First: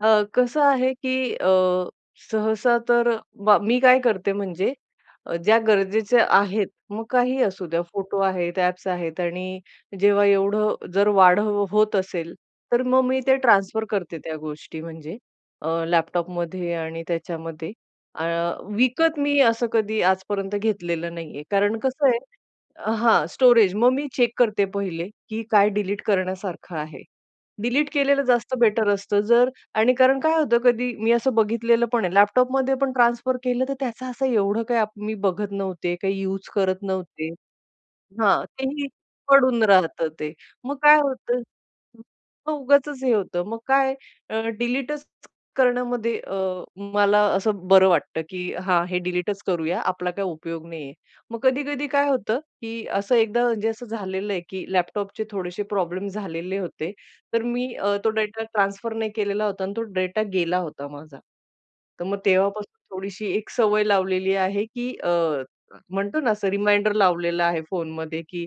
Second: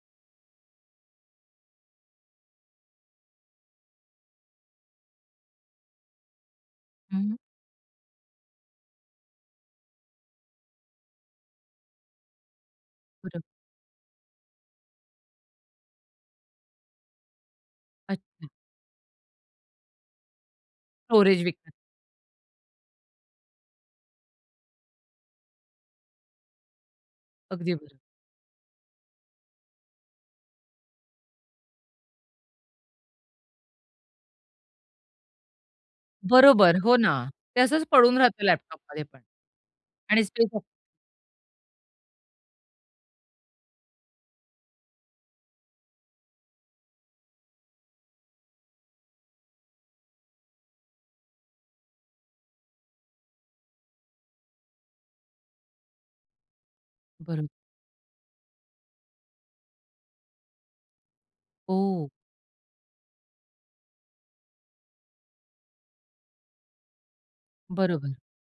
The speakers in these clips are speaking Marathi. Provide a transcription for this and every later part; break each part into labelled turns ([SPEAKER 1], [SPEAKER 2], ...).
[SPEAKER 1] अ, कसं आहे, की अ, सहसा तर बा मी काय करते म्हणजे अ, ज्या गरजेच्या आहेत, मग
[SPEAKER 2] हं.
[SPEAKER 1] काहीही असू द्या फोटो आहेत, ॲप्स आहेत आणि जेव्हा एवढं जर वाढ होत असेल, तर मग मी ते
[SPEAKER 2] बरोबर.
[SPEAKER 1] ट्रान्सफर करते त्या गोष्टी म्हणजे अ, लॅपटॉपमध्ये आणि त्याच्यामध्ये. अ,
[SPEAKER 2] अच्छा.
[SPEAKER 1] विकत मी असं कधी आजपर्यंत घेतलेलं नाहीये.
[SPEAKER 2] स्टोरेज विकतात.
[SPEAKER 1] कारण कसं आहे हां, स्टोरेज मग मी चेक करते पहिले, की काय डिलीट करण्यासारखं आहे.
[SPEAKER 2] अगदी
[SPEAKER 1] डिलीट
[SPEAKER 2] बरो
[SPEAKER 1] केलेलं जास्त बेटर असतं, जर आणि कारण काय होतं, कधी मी असं बघितलेलं पण आहे लॅपटॉपमध्ये पण ट्रान्सफर केलं, तर त्याचा असं एवढं काही मी बघत नव्हते, काही युज
[SPEAKER 2] बरोबर.
[SPEAKER 1] करत
[SPEAKER 2] हो ना,
[SPEAKER 1] नव्हते.
[SPEAKER 2] ते असंच पडून
[SPEAKER 1] हां.
[SPEAKER 2] राहतं
[SPEAKER 1] तेही
[SPEAKER 2] लॅपटॉपमध्ये पण
[SPEAKER 1] पडून राहतं
[SPEAKER 2] आणि
[SPEAKER 1] ते.
[SPEAKER 2] स्पेस
[SPEAKER 1] मग काय होतं, मग उगाचच हे होतं. मग काय, अ, डिलीटच करण्यामध्ये अ, मला असं बरं वाटतं, की "हां, हे डिलीटच करूया, आपला काही उपयोग नाहीये." मग कधी-कधी काय होतं, की असं एकदा म्हणजे असं झालेलं आहे, की लॅपटॉपचे थोडेसे प्रॉब्लेम झालेले होते, तर
[SPEAKER 2] बरो
[SPEAKER 1] मी अ, तो डेटा ट्रान्सफर नाही केलेला होता आणि तो डेटा गेला होता माझा. तर
[SPEAKER 2] हो.
[SPEAKER 1] मग तेव्हापासून थोडीशी एक सवय लावलेली आहे, की अ, म्हणतो ना, असं रिमाइंडर लावलेला आहे
[SPEAKER 2] बरोबर.
[SPEAKER 1] फोनमध्ये, की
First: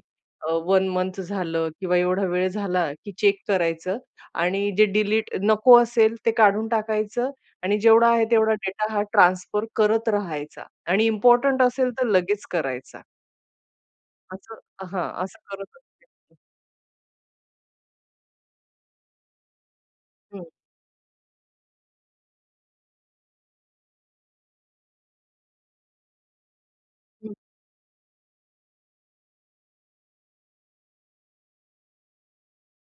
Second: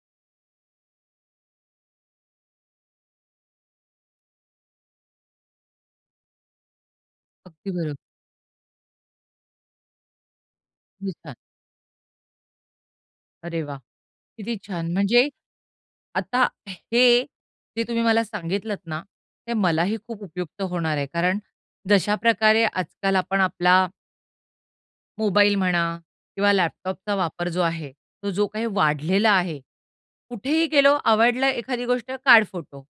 [SPEAKER 1] अ, 1 मंथ झालं किंवा एवढा वेळ झाला, की चेक करायचं आणि जे डिलीट नको असेल, ते काढून टाकायचं
[SPEAKER 2] अगदी
[SPEAKER 1] आणि
[SPEAKER 2] बरो
[SPEAKER 1] जेवढा आहे तेवढा डेटा हा ट्रान्सफर करत राहायचा आणि
[SPEAKER 2] किती छान.
[SPEAKER 1] इम्पोर्टंट असेल, तर लगेच करायचा.
[SPEAKER 2] अरे वाह! किती
[SPEAKER 1] असं
[SPEAKER 2] छान.
[SPEAKER 1] हां,
[SPEAKER 2] म्हणजे
[SPEAKER 1] असं करत [unintelligible]
[SPEAKER 2] आता हे जे तुम्ही मला सांगितलत ना, ते मलाही खूप
[SPEAKER 1] हं.
[SPEAKER 2] उपयुक्त होणार आहे, कारण जश्याप्रकारे आजकाल आपण आपला मोबाईल म्हणा किंवा लॅपटॉपचा
[SPEAKER 1] हं.
[SPEAKER 2] वापर जो आहे, तो जो काही वाढलेला आहे. कुठेही गेलो, आवडला एखादी गोष्ट, काढ फोटो.